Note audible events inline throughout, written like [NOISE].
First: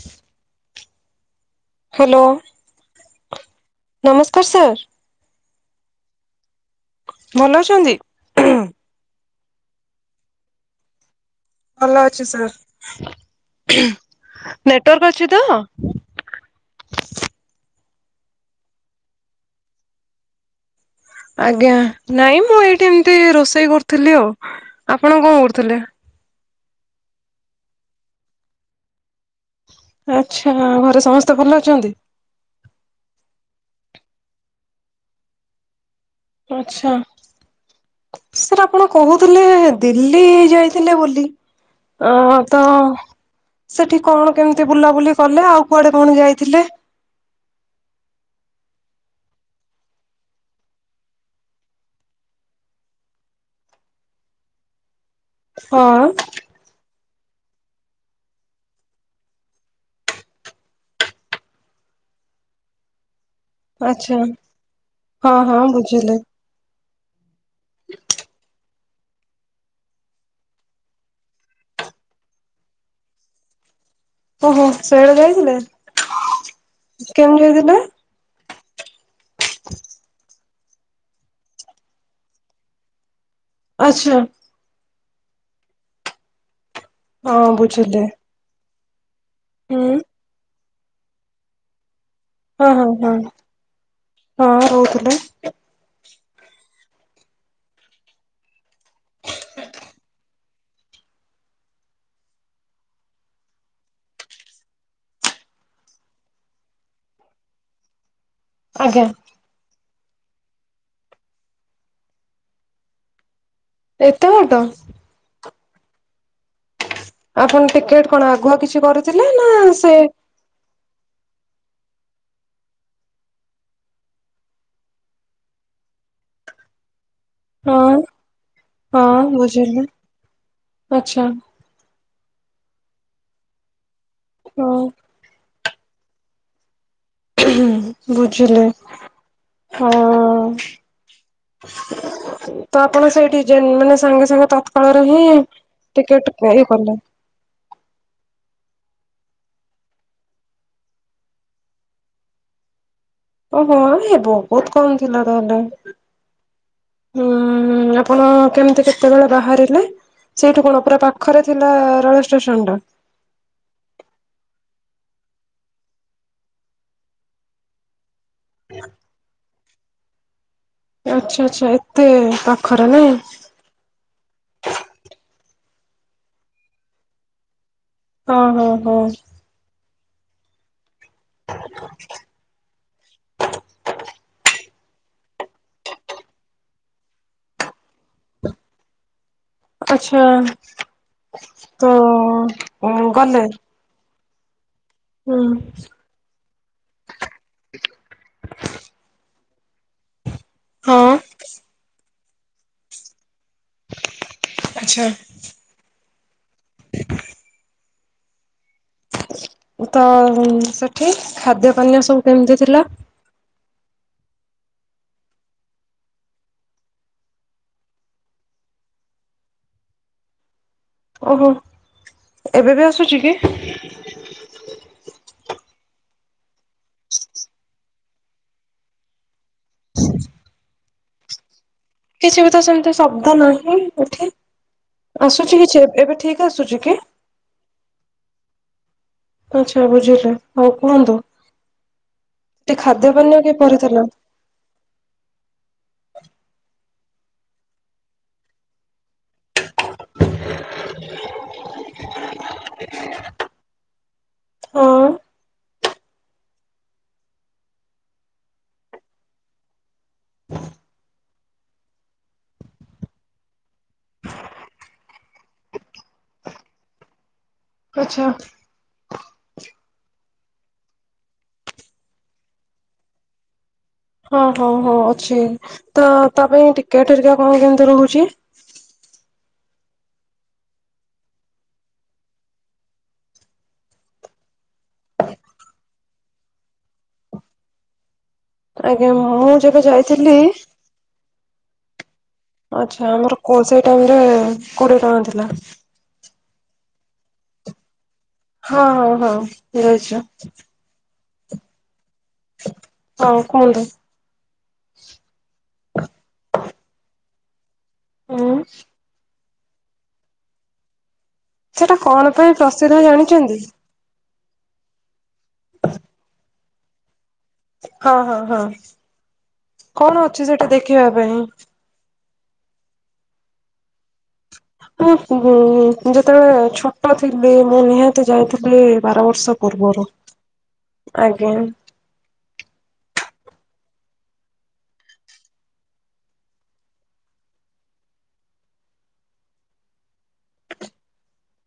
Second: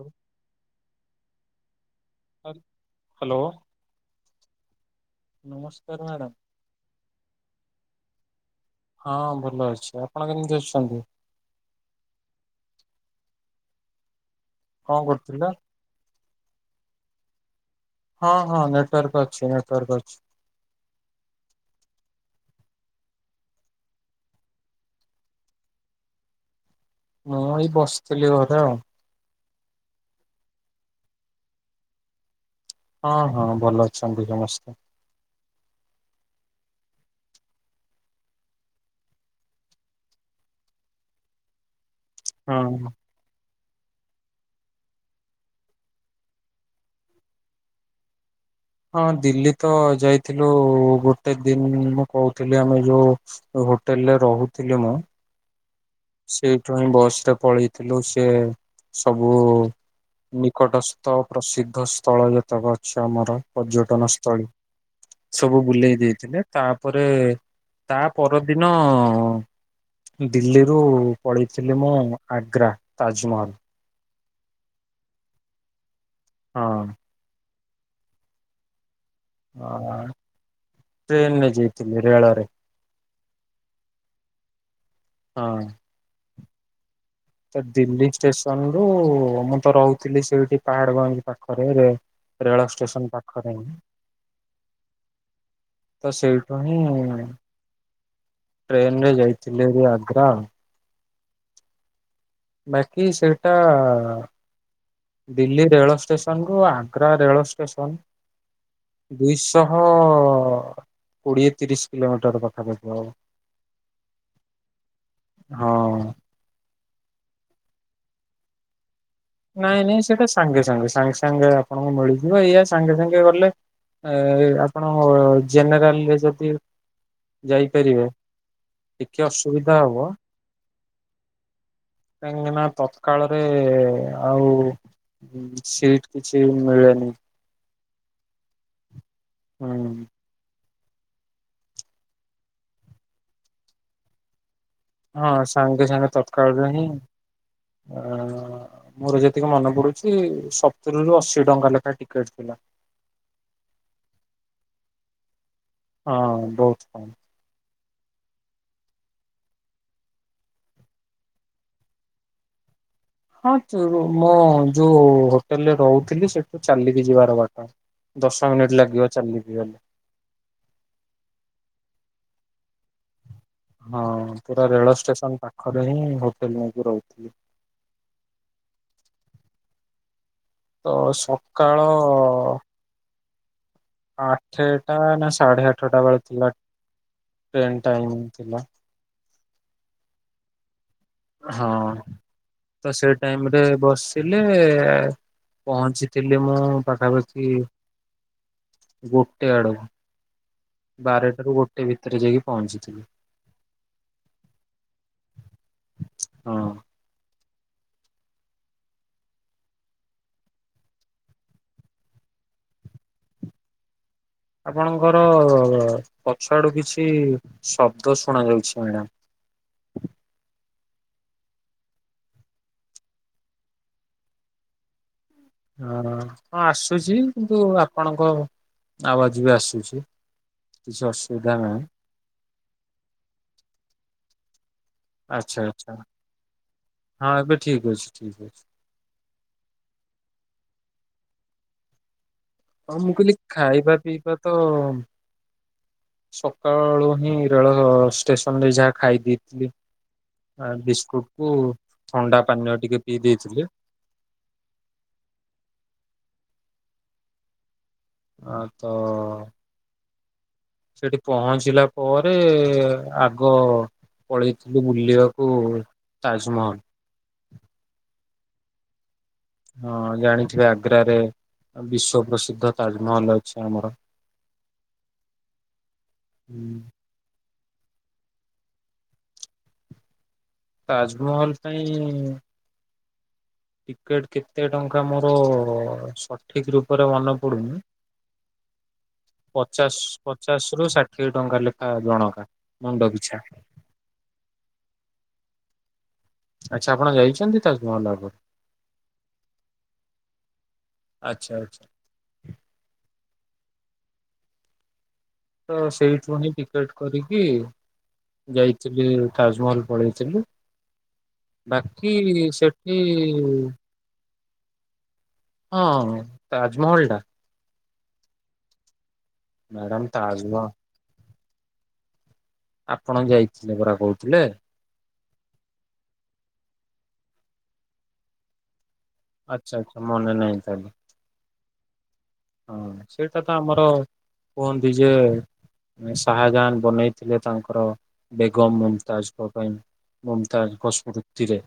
Hello hello hello ନମସ୍କାର sir. ନମସ୍କାର madam. ଭଲ ଅଛନ୍ତି? ହଁ ଭଲ ଅଛି ଆପଣ କେମିତି ଅଛନ୍ତି? ଭଲ ଅଛି ସାର୍ [UNINTELLIGIBLE] କଣ ନେଟୱାର୍କ ଅଛି ତ? କରୁଥିଲେ? ହଁ ହଁ ନେଟୱାର୍କ ଅଛି ନେଟୱାର୍କ ଅଛି। ଆଜ୍ଞା ନାଇଁ ମୁଁ ଏଇଠି ଏମତି ରୋଷେଇ କରୁଥିଲି ଆଉ ଆପଣ କଣ କରୁଥିଲେ? ମୁଏଇ ବସିଥିଲି ଘରେ ଆଉ। ଆଚ୍ଛା ଘରେ ସମସ୍ତେ ଭଲ ଅଛନ୍ତି? ହଁ ହଁ ଭଲ ଅଛନ୍ତି ସମସ୍ତେ। ଆଚ୍ଛା। ସାର୍ ଆପଣ କହୁଥିଲେ ଦିଲ୍ଲୀ ଯାଇଥିଲେ ବୋଲି? ଅଁ ହଁ ତ ସେଠି କଣ କେମିତି ବୁଲାବୁଲି କଲେ ଆଉ କୁଆଡ଼େ କଣ ଯାଇଥିଲେ? ହଁ ଦିଲ୍ଲୀତ ଯାଇଥିଲୁ ଗୋଟେ ଦିନ ମୁଁ କହୁଥିଲି ଆମେ ଯୋଉ ହୋଟେଲରେ ରହୁଥିଲି ମୁଁ ହଁ। ସେଇଠୁହି ବସରେ ପଳେଇଥିଲୁ ସେସବୁ ନିକଟସ୍ଥ ପ୍ରସିଦ୍ଧ ସ୍ଥଳ ଯେତେକ ଅଛି ଆମର। ପର୍ଯ୍ୟଟନ ଆଚ୍ଛା ସ୍ଥଳୀ ହଁ ହଁ ସବୁ ବୁଲେଇ ବୁଝିଲି। ଦେଇଥିଲେ। ତାପରେ ତାପରଦିନ ଦିଲ୍ଲୀ ରୁ ପଳିଥିଲି ମୁଁ ଆଗ୍ରା ତାଜମହଲ। ଓହୋ ସେଆଡ଼େ ଯାଇଥିଲେ? ହଁ। କେମିତି ଯାଇଥିଲେ? ଅଁ। ଟ୍ରେନରେ ଯାଇଥିଲି ରେଳରେ। ଆଚ୍ଛା। ହଁ। ହଁ ତ ବୁଝିଲି ଦିଲ୍ଲୀ ଷ୍ଟେସନରୁ ମୁତ ହୁଁ ରହୁଥିଲି ସେଇଠି ପାହାଡ଼ଗଞ୍ଜ ପାଖରେରେ ହଁ ହଁ ହଁ ହଁ ରହୁଥିଲେ। ତ ସେଇଠୁହିଁ ଟ୍ରେନରେ ଯାଇଥିଲି ହାରି ଆଗ୍ରା। ବାକି ସେଇଟା ଦିଲ୍ଲୀ ରେଳ ଷ୍ଟେସନରୁ ଆଗ୍ରା ରେଳ ଷ୍ଟେସନ ଆଜ୍ଞା। ଦୁଇଶହ କୋଡ଼ିଏ ତିରିଶି କିଲୋମିଟର୍ ପାଖାପାଖି ହବ। ଏତେ ବାଟ? ହଁ। ଆପଣ ଟିକେଟ୍ କଣ ଆଗୁଆ କିଛିକରି ନାଇଁ ନାଇଁ ସେଇଟା ସାଙ୍ଗେ ସାଙ୍ଗେ ସାଙ୍ଗେ ସାଙ୍ଗେ ଆପଣଙ୍କୁ ମିଳିଯିବ ଏଇଆ ସାଙ୍ଗେ ସାଙ୍ଗେ ଗଲେ ଏ ଆପଣ ଅଁ ଜେନେରାଲରେ ଯଦି ହଁ ଯାଇପାରିବେ ହଁ ଟିକେ ଅସୁବିଧା ବୁଝିଲି ହବ ଆଚ୍ଛା। କାହିଁକିନା ତତ୍କାଳରେ ଆଉ ହଁ ସିଟ୍ କିଛି ମିଳେନି। ହୁଁ ବୁଝିଲି ହୁଁ ଆଉ [UNINTELLIGIBLE] ତଆପଣ ସେଇଠି ଜେନ୍ ମାନେ ସାଙ୍ଗେ ସାଙ୍ଗେ ତତ୍ ହଁ ଫଳରେହିଁ ସାଙ୍ଗେ ଟିକେଟ୍ ଇଏ କଲେ? ଅଁ ମୋର ଯେତିକି ମନେ ପଡ଼ୁଚି ସତୁରିରୁ ଅଶି ଟଙ୍କା ଲେଖାଏ ଟିକେଟ୍ ଥିଲା। ଓହୋ ହେ ବହୁତ୍ କମ୍ ଥିଲା ତାହେଲେ। ହଁ, ବହୁତ୍ କମ୍। ଉଁ, ଆପଣ କେମିତି, କେତେବେଳେ, ବାହାରିଲେ? ସେଇଠୁ, କଣ ପୁରା ପାଖରେ ଥିଲା, ରେଳ ଷ୍ଟେସନଟା? ହଁ, ତ ମୁଁ ଯୋଉ ହୋଟେଲରେ ରହୁଥିଲି, ସେଠୁ ଚାଲିକି ଯିବାର ବାଟ। ଦଶ ମିନିଟ୍, ଲାଗିବ ଚାଲିକି ଗଲେ। ଆଚ୍ଛା, ଆଚ୍ଛା ଏତେ ପାଖରେ ନାଇଁ। ହଁ, ପୁରା ରେଳ ଷ୍ଟେସନ ପାଖରେହିଁ, ହୋଟେଲ୍ ନେଇକି ରହୁଥିଲି। ହଁ, ହଁ, ହଁ। ତ ସକାଳ। ଆଠେଟା ନା ସାଢ଼େ ଆଠଟା ବେଳେ ଥିଲା ଟ୍ରେନ୍ ଟାଇମଂ ଥିଲା। ଆଚ୍ଛା। ହଁ ତ ତ ସେଇ ଗଲେ ଟାଇମ ରେ ବସିଲି ହୁଁ। ପହଞ୍ଚି। ଚିଲି ମୁଁ, ପାଖା ପାଖି ଗୋଟେ ଆଡକୁ। ହଁ ବାରେ ଟାରୁ ଗୋଟେ ଭିତରେ ଯାଇକି ପହଞ୍ଚି ଥିଲି। ଆଚ୍ଛା। ହଁ। ତ, ସେଠି ଖାଦ୍ୟ ପାନୀୟ ସବୁ କେମିତି ଥିଲା। ଆପଣଙ୍କ ର ପଛ ଆଡୁ କିଛି ଶବ୍ଦ ଶୁଣା ଯାଉଛି, ମ୍ୟାଡାମ। ଓହୋ, ଏବେ ବି ଆସୁଛି କି? ଆଁ, ହଁ ଆସୁଛି କିନ୍ତୁ, ଆପଣଙ୍କ ଆବାଜ ବି ଆସୁଛି। କିଛି ଅସୁବିଧା ନାହିଁ। କିଛି ବି ତ ସେମିତି ଶବ୍ଦ ନାହିଁ ଏଠି ଆସୁଛି ଆଚ୍ଛା କିଛି ଆଚ୍ଛା ଏବେ ଠିକ ଆସୁଛି କି? ହଁ, ଏବେ ଠିକ ଅଛି ଠିକ୍ ଅଛି। ଆଚ୍ଛା ବୁଝିଲି ହଉ କୁହନ୍ତୁ, ସେ ଆଉ ଖାଦ୍ୟ ମୁଁ କହିଲି ପାନୀୟ ଖାଇବା କିପରିଥିଲା? ପିଇବା ତ। ସକାଳୁ ହିଁ, ରେଳ ଷ୍ଟେସନ ରେ ଯାହା ଖାଇ ଦେଇଥିଲି। ଆ ବିସ୍କୁଟୁ ଥଣ୍ଡା ପାନୀୟ ଟିକେ ପିଇ ଦେଇଥିଲି।। ହଁ। ଆଁ ତ ସେଠି। ପହଞ୍ଚିଲା ପରେ, ଆଗ। ପଳେଇ ଥିଲି ବୁଲିବାକୁ ତାଜମହଲ। ଆଚ୍ଛା। ହଁ ଜାଣିଥିବେ ଆଗ୍ରାରେ ବିଶ୍ଵ ପ୍ରସିଦ୍ଧ ତାଜମହଲ ଅଛି ଆମର। ହଁ, ହଁ, ହଁ ଅଛି ତ, ତା ପାଇଁ ଟିକେ ହରିକା କଣ କେମିତି ରହୁଛି? ତାଜମହଲ ପାଇଁ। ଟିକେଟ‌ କେତେ ଟଙ୍କା ମୋର ସଠିକ ରୂପରେ ମନେ ପଡୁନି। ଆଜ୍ଞା ମୁଁ ଯେବେ ପଚାଶ ଯାଇଥିଲି। ପଚାଶ ରୁ ଷାଠିଏ ଟଙ୍କା, ଲେଖା ଜଣକା। ମୁଣ୍ଡ ଆଚ୍ଛା। ପିଛା ଆମର କୋ ସେ ଟାଇମ ରେ କୋଡିଏ ଟଙ୍କା ଥିଲା। ଆଚ୍ଛା ଆପଣ ଯାଇଛନ୍ତି ତାଜମହଲ ଆଗରୁ। ହଁ, ହଁ, ହଁ ଯାଇଛି। ଆଚ୍ଛା, ଆଚ୍ଛା। ଆଉ କୁହନ୍ତୁ। ତ ସେଇଠୁ ହିଁ, ଟିକେଟ କରିକି ଉଁ ଯାଇଥିଲି। ତାଜମହଲ ପଳେଇଥିଲୁ। ସେଟା, କଣ ପାଇଁ ସେଠି ପ୍ରସିଦ୍ଧ ଜାଣିଛନ୍ତି। ହଁ, ତାଜମହଲ ଟା। ହଁ, ହଁ, ହଁ ମ୍ୟାଡାମ କଣ ଅଛି ତାଜମହଲ ସେଠି ଦେଖିବା ପାଇଁ? ଆପଣ, ଯାଇଥିଲେ ପରା କହୁଥିଲେ। ହଁ, ଉଁ ଯେତେ ବେଳେ ଛୋଟ ଥିଲି ମୁଁ ନିହାତି। ତି ଯାଇଥିଲି ବାର ବର୍ଷ ଆଚ୍ଛା ଆଚ୍ଛା ପୂର୍ବରୁ ମନେ ନାହିଁ ତାହେଲେ ଆଜ୍ଞା। ହଁ ସେଇଟା ତ ଆମର କୁହନ୍ତି ଯେ। ଶାହାଜାନ ବନେଇଥିଲେ ତାଙ୍କର ବେଗମ ମୁମତାଜଙ୍କ ପାଇଁ। ମୁମତାଜ ଙ୍କ ସ୍ମର୍ତି ରେ।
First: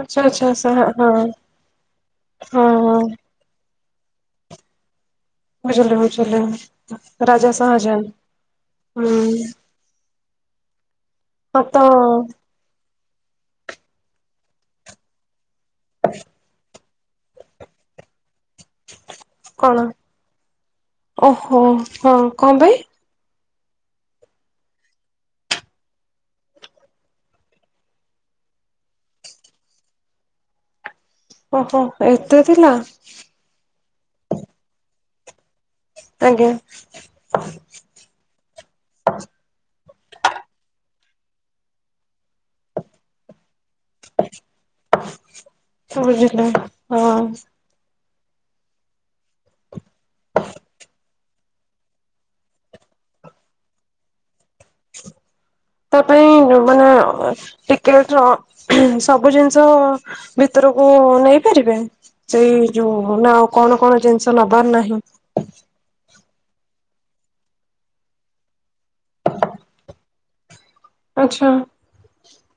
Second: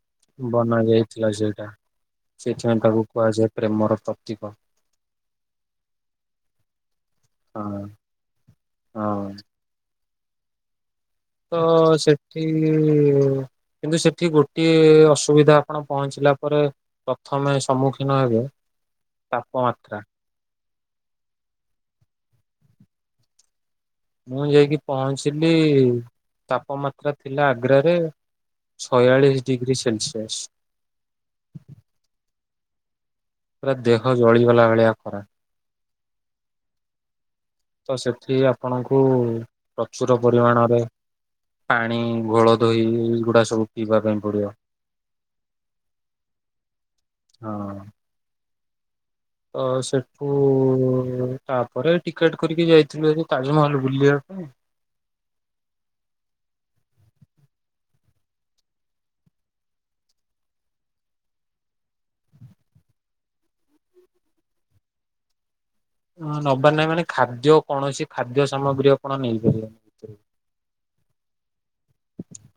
ଆଚ୍ଛା ଆଚ୍ଛା ଆଚ୍ଛା ବନା ହଁ ହଁ ଯାଇଥିଲା ସେଇଟା ସେଥି ପାଇଁ ହଁ ତାକୁ କୁହାଯାଏ ପ୍ରେମର ପ୍ରତୀକ। ବୁଝିଲି ବୁଝିଲି ରାଜା ହଁ ସହାଜନ ହଁ ହୁଁ। ତ ସେଠି କିନ୍ତୁ ସେଠି ଗୋଟିଏ ଅସୁବିଧା। ଆପଣ ପହଞ୍ଚିଲା ପରେ ପ୍ରଥମେ ସମ୍ମୁଖୀନ ହେବେ କଣ ତାପମାତ୍ରା ଓହୋ ହଁ କଣ ପାଇଁ? ମୁଁ ଯାଇକି ପହଞ୍ଚିଲି ତାପମାତ୍ରା ଥିଲା ଆଗ୍ରରେ। ଚୟାଲିସ ଡିଗ୍ରୀ ସେଲସିଆସ। ଓହୋ ଏତେ ଥିଲା। ପୁରା ଦେହ ଜଳିଗଲା ଭଳିଆ ଖରା। ଆଜ୍ଞା ତ ସେଠି ଆପଣଙ୍କୁ ପ୍ରଚୁର ପରିମାଣରେ। ପାଣି ଘୋଳ ଦହି ଏଇଗୁଡା ସବୁ ପିଇବା ପାଇଁ ପଡିବ ବୁଝିଲି ହଁ। ହଁ ତ ସେଠୁ ତାପରେ ଟିକେଟ କରିକି ଯାଇଥିଲୁ ଏ ତାଜମହଲ ବୁଲିବା ପାଇଁ ତା ପାଇଁ ମାନେ ଟିକେଟ ର ସବୁ ଜିନିଷ। ଭିତରକୁ ନେଇପାରିବେ ସେଇ ଯୋଉ ନା ଆଉ କଣ କଣ ଜିନିଷ ନବାର ନାହିଁ ହ ନବାର ନାହିଁ ମାନେ ଖାଦ୍ୟ କୌଣସି ଖାଦ୍ୟ ସାମଗ୍ରୀ ଆପଣ ନେଇପାରିବେନି। ଭିତରକୁ। ଆଛା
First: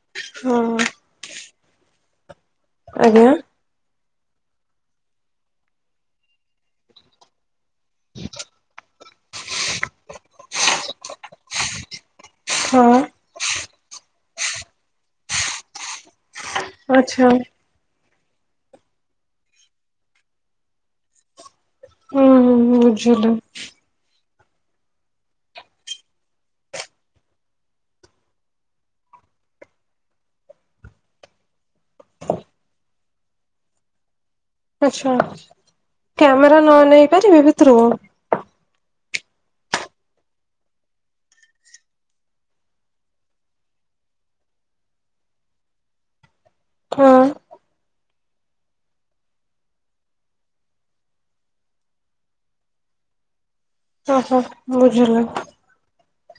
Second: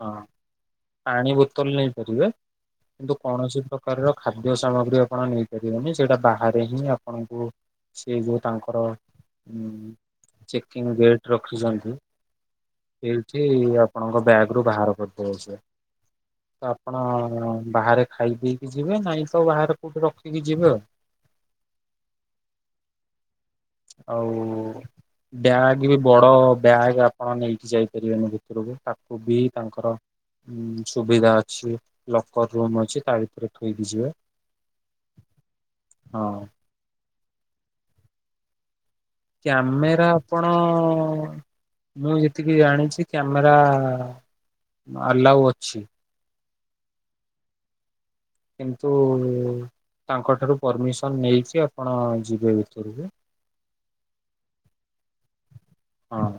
ହଁ ପାଣି ବୋତଲ ନେଇପାରିବେ କିନ୍ତୁ ଆଜ୍ଞା କୌଣସି ପ୍ରକାରର ଖାଦ୍ୟ ସାମଗ୍ରୀ ଆପଣ ନେଇପାରିବେନି ସେଇଟା ବାହାରେ ହିଁ ଆପଣଙ୍କୁ ସେ ଯୋଉ ତାଙ୍କର ଉ ଚେକିଂ ଗେଟ ରଖିଛନ୍ତି। ହଁ ଠୀ ଆପଣଙ୍କ ବ୍ୟାଗ ରୁ ବାହାର କରିଦେବେ ସେ ତ ଆପଣ। ଆଚ୍ଛା ବାହାରେ ଖାଇ ପିଇକି ଯିବେ ନାଇଁ ତ ବାହାରେ କୋଉଠି ରଖିକି ଯିବେ ଆଉ। ହୁଁ ବୁଝିଲ। ଆଉ ବ୍ୟାଗ ବି ବଡ ବ୍ୟାଗ ଆପଣ ନେଇକି ଯାଇପାରିବେନି ଭିତରକୁ ତାକୁ ବି ତାଙ୍କର ସୁବିଧା ଅଛି ଲକର ରୁମ ଅଛି ତା ଭିତରେ ଥୋଇକି ଯିବେ। ଆଛା ହଁ। କ୍ୟାମେରା ନ ନେଇପାରିବି ଭିତରକୁ କ୍ୟାମେରା ଆପଣ। ମୁଁ ଯେତିକି ଜାଣିଛି କ୍ୟାମେରା ଆଲାଉ ଅଛି। ହଁ କିନ୍ତୁ ତାଙ୍କ ଠାରୁ ପରମିସନ ନେଇକି ଆପଣ ଯିବେ ଭିତରକୁ ଓହୋ ବୁଝିଲେ ହଁ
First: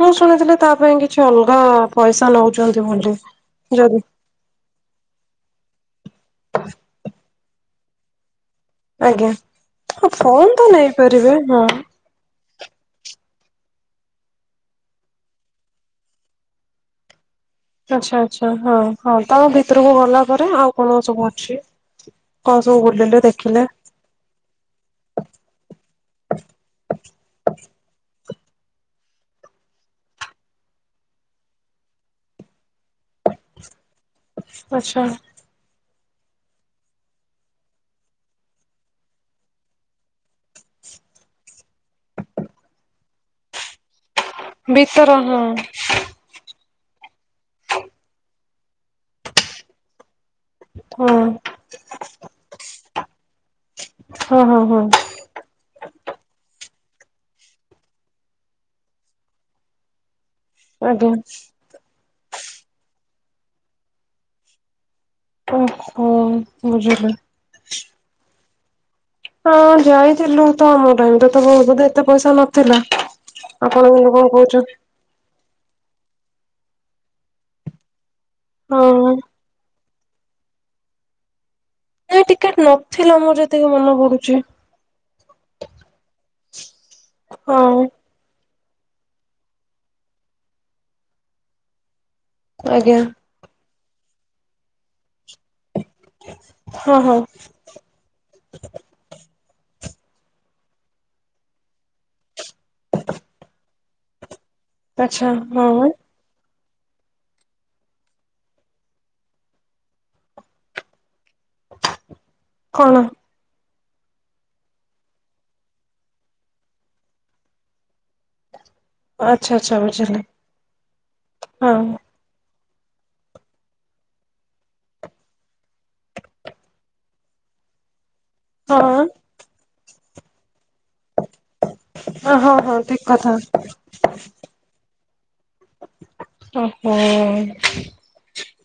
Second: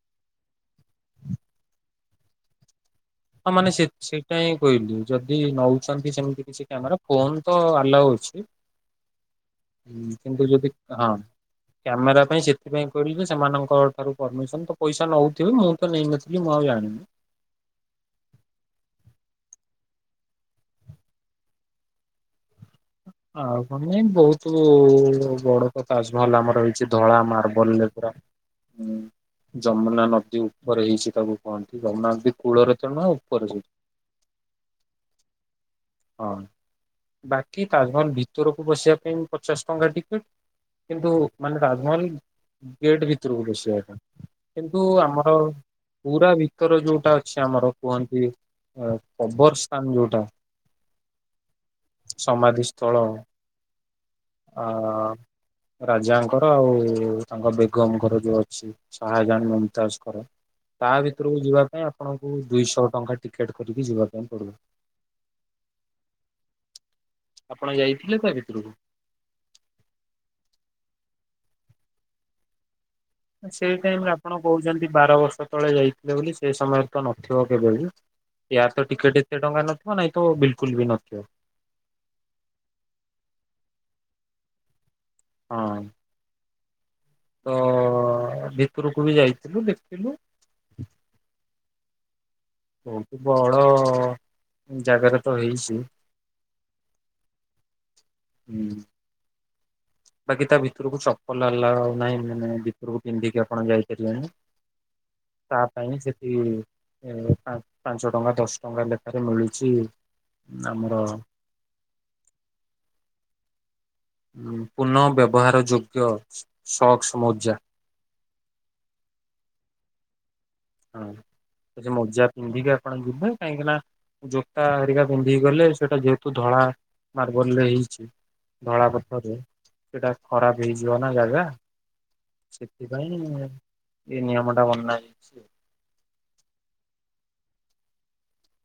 ମୁଁ ଶୁଣିଥିଲି ତା ପାଇଁ କିଛି ଅଲଗା ପଇସା ନଉଛନ୍ତି ବୋଲି। ହଁ ମାନେ ସେ ଯଦି ସେଇଟା ହି କହିଲି ଯଦି ନଉ ସେମତି କିଛି କ୍ୟାମେରା ଫୋନ ତ ଆଲଉ ଅଛି ଆଜ୍ଞା ହ ହୁଁ କିନ୍ତୁ ଫୋନ ତ ଯଦି ହଁ ନେଇପାରିବେ ହଁ କ୍ୟାମେରା ପାଇଁ ସେ ସେଥିପାଇଁ କହିଲି ଯେ ସେମାନଙ୍କ ଠାରୁ ପରମିସନ ତ ପଇସା ନଉଥିବେ ମୁଁ ତ ନେଇନଥିଲି ମୁଁ ଆଉ ଜାଣିନି। ଆଛା ଆଚ୍ଛା ହଁ ହଁ ତାଙ୍କ ଭିତରକୁ ଗଲା ପରେ ଆଉ କଣ ସବୁ ଅଛି। କ ସବ ବୁଲିଲ ଆଉ ଦେଖିଲେ। କଣ ନାଇଁ ବହୁତ ବଡ ତ ତାଜମହଲ ଆମର ହେଇଛି ଧଳା ମାର୍ବଲରେ ପୁରା ହୁଁ ଯମୁନା ନଦୀ ଉପରେ ହେଇଛି ତାକୁ କହନ୍ତି ଯମୁନା ନଦୀ କୂଳରେ ତେଣୁ ଉପରେ ସେ ଆଛା ହଁ ବାକି ତାଜମହଲ ଭିତରକୁ ବସିବା ପାଇଁ ପଚାଶ ଟଙ୍କା ଟିକେଟ କିନ୍ତୁ ମାନେ ତାଜମହଲ ଗେଟ୍ ଭିତରକୁ ବସିବା ପାଇଁ କିନ୍ତୁ ଭିତର ଆମର ହଁ ପୁରା ଭିତର ଯୋଉଟା ଅଛି ଆମର କୁହନ୍ତି କବରସ୍ଥାନ ଯୋଉଟା ହଁ। ସମାଧିସ୍ଥଳ ହଁ ହଁ ଆ ହଁ ରାଜାଙ୍କର ଆଉ ତାଙ୍କ ବେଗମଙ୍କର ଯୋଉ ଅଛି ଶହାଜାନ୍ ମୁମତାଜଙ୍କର ତା ଆଜ୍ଞା ଭିତରକୁ ଯିବା ପାଇଁ ଆପଣଙ୍କୁ ଦୁଇଶହ ଟଙ୍କା ଟିକେଟ କରିକି ଯିବା ପାଇଁ ପଡିବ। ଓହୋ ବୁଝିଲି। ଆପଣ ଯାଇଥିଲେ ତା ଭିତରକୁ? ହଁ ଯାଇଥିଲୁ ତ ଆମ ଟାଇମ ତ ତ ବହୁତ ବୋଧେ ଏତେ ପଇସା ନଥିଲା। ସେଇ ଆପଣ ଟାଇମରେ କିନ୍ତୁ କଣ ଆପଣ କହୁଛ କହୁଛନ୍ତି ବାର ବର୍ଷ ତଳେ ଯାଇଥିଲେ ବୋଲି ସେ ସମୟରେ ତ ନଥିବ କେବେ ବି ୟାର ତ ହଁ ଟିକେଟ ଏତେ ଟଙ୍କା ନଥିବ ନାଇଁ ତ ବିଲକୁଲ ବି ନଥିବ। ଏ ଟିକେଟ ନଥିଲା ମୋର ଯେତିକି ମନେ ପଡୁଛି। ହଁ। [INAUDIBLE] ତ ଭିତରକୁ ବି ଯାଇଥିଲୁ ଦେଖିଲୁ ଆଜ୍ଞା ବହୁତୁ ବଡ ଜାଗାରେ ତ ହେଇଛି ହଁ ହଉ ହୁଁ। ବାକି ତା ଭିତରୁକୁ ଚପଲ ଆଲାଉ ନାହିଁ ମେନେ ଭିତରକୁ ପିନ୍ଧିକି ଆପଣ ଯାଇପାରିବେନି। ଆଚ୍ଛା ତା ହଁ ପାଇଁ ସେଠି ଏ ପା ପାଞ୍ଚ ଟଙ୍କା ଦଶ ଟଙ୍କା ଲେଖାରେ ମିଳୁଛି ଆମର କଣ? ପୁନଃ ବ୍ୟବହାର ଯୋଗ୍ୟ ସକ୍ସ ମୋଜା। ଆଚ୍ଛା ଆଚ୍ଛା ବୁଝିଲି। ହଁ ହଁ ସେ ଯୋଉ ମୋଜା ପିନ୍ଧିକି ଆପଣ ଯିବେ କାହିଁକି ନା ଜୋତା ହେରିକା ପିନ୍ଧିକି ଗଲେ ସେଇଟା ଯେହେତୁ ଧଳା ମାର୍ବଲରେ ହେଇଛି ହଁ ଧଳା ପଥରରେ ସେଟା ଖରାପ ହେଇଯିବ ନା ଜାଗା! ହଁ ହଁ ଠିକ ସେଥିପାଇଁ କଥା ଏଇ ନିୟମଟା ବନା ହେଇଛି ଆଉ। ଓହୋ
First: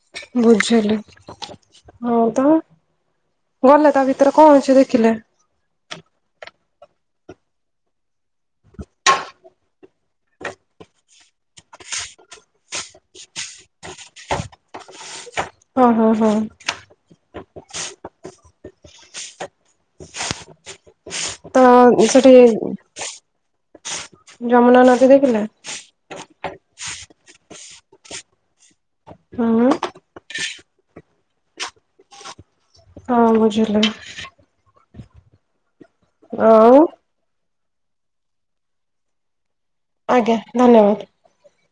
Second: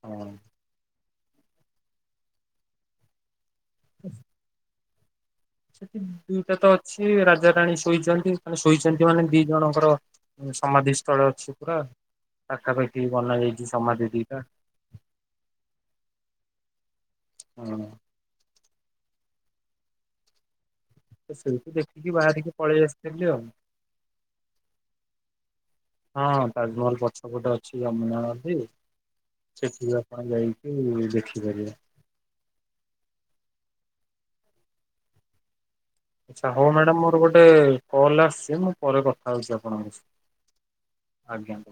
ହଁ ବୁଝିଲି। ହଉ ତ ଗଲେ ତା ଭିତରେ କଣ ଅଛି ଦେଖିଲେ? ସେଠି ଦୁଇଟା ତ ଅଛି ରାଜାରାଣୀ ଶୋଇଛନ୍ତି ମାନେ ଶୋଇଛନ୍ତି ମାନେ ଦି ଜଣଙ୍କର ସମାଧି ସ୍ଥଳ ଅଛି ପୁରା ପାଖାପାଖି ବନା ଯାଇଛି ସମାଧି ଦି ଟା। ହଁ ହଁ ହଁ। ହଁ। [UNINTELLIGIBLE] ତ ସେଇଠୁ ଦେଖିକି ସେଠି ବାହାରିକି ପଳେଇ ଆସିଥିଲି ଆଉ ଯମୁନା ନଦୀ ଦେଖିଲେ? ହଁ ତାଜମହଲ ପଛ ପଟେ ଅଛି ଯମୁନା ନଦୀ ହୁଁ ସେଠି [UNINTELLIGIBLE] [UNINTELLIGIBLE] ଯାଇକି ଦେଖିପାରିବେ। ହଁ ବୁଝିଲି। ଆଚ୍ଛା ହଉ ଆଉ ମ୍ୟାଡ଼ମ ମୋର ଗୋଟେ କଲ ଆସୁଛି ମୁଁ ପରେ କଥା ହଉଛି ଆପଣଙ୍କ ସ ଆଜ୍ଞା ଧନ୍ୟବାଦ। ଆଜ୍ଞା।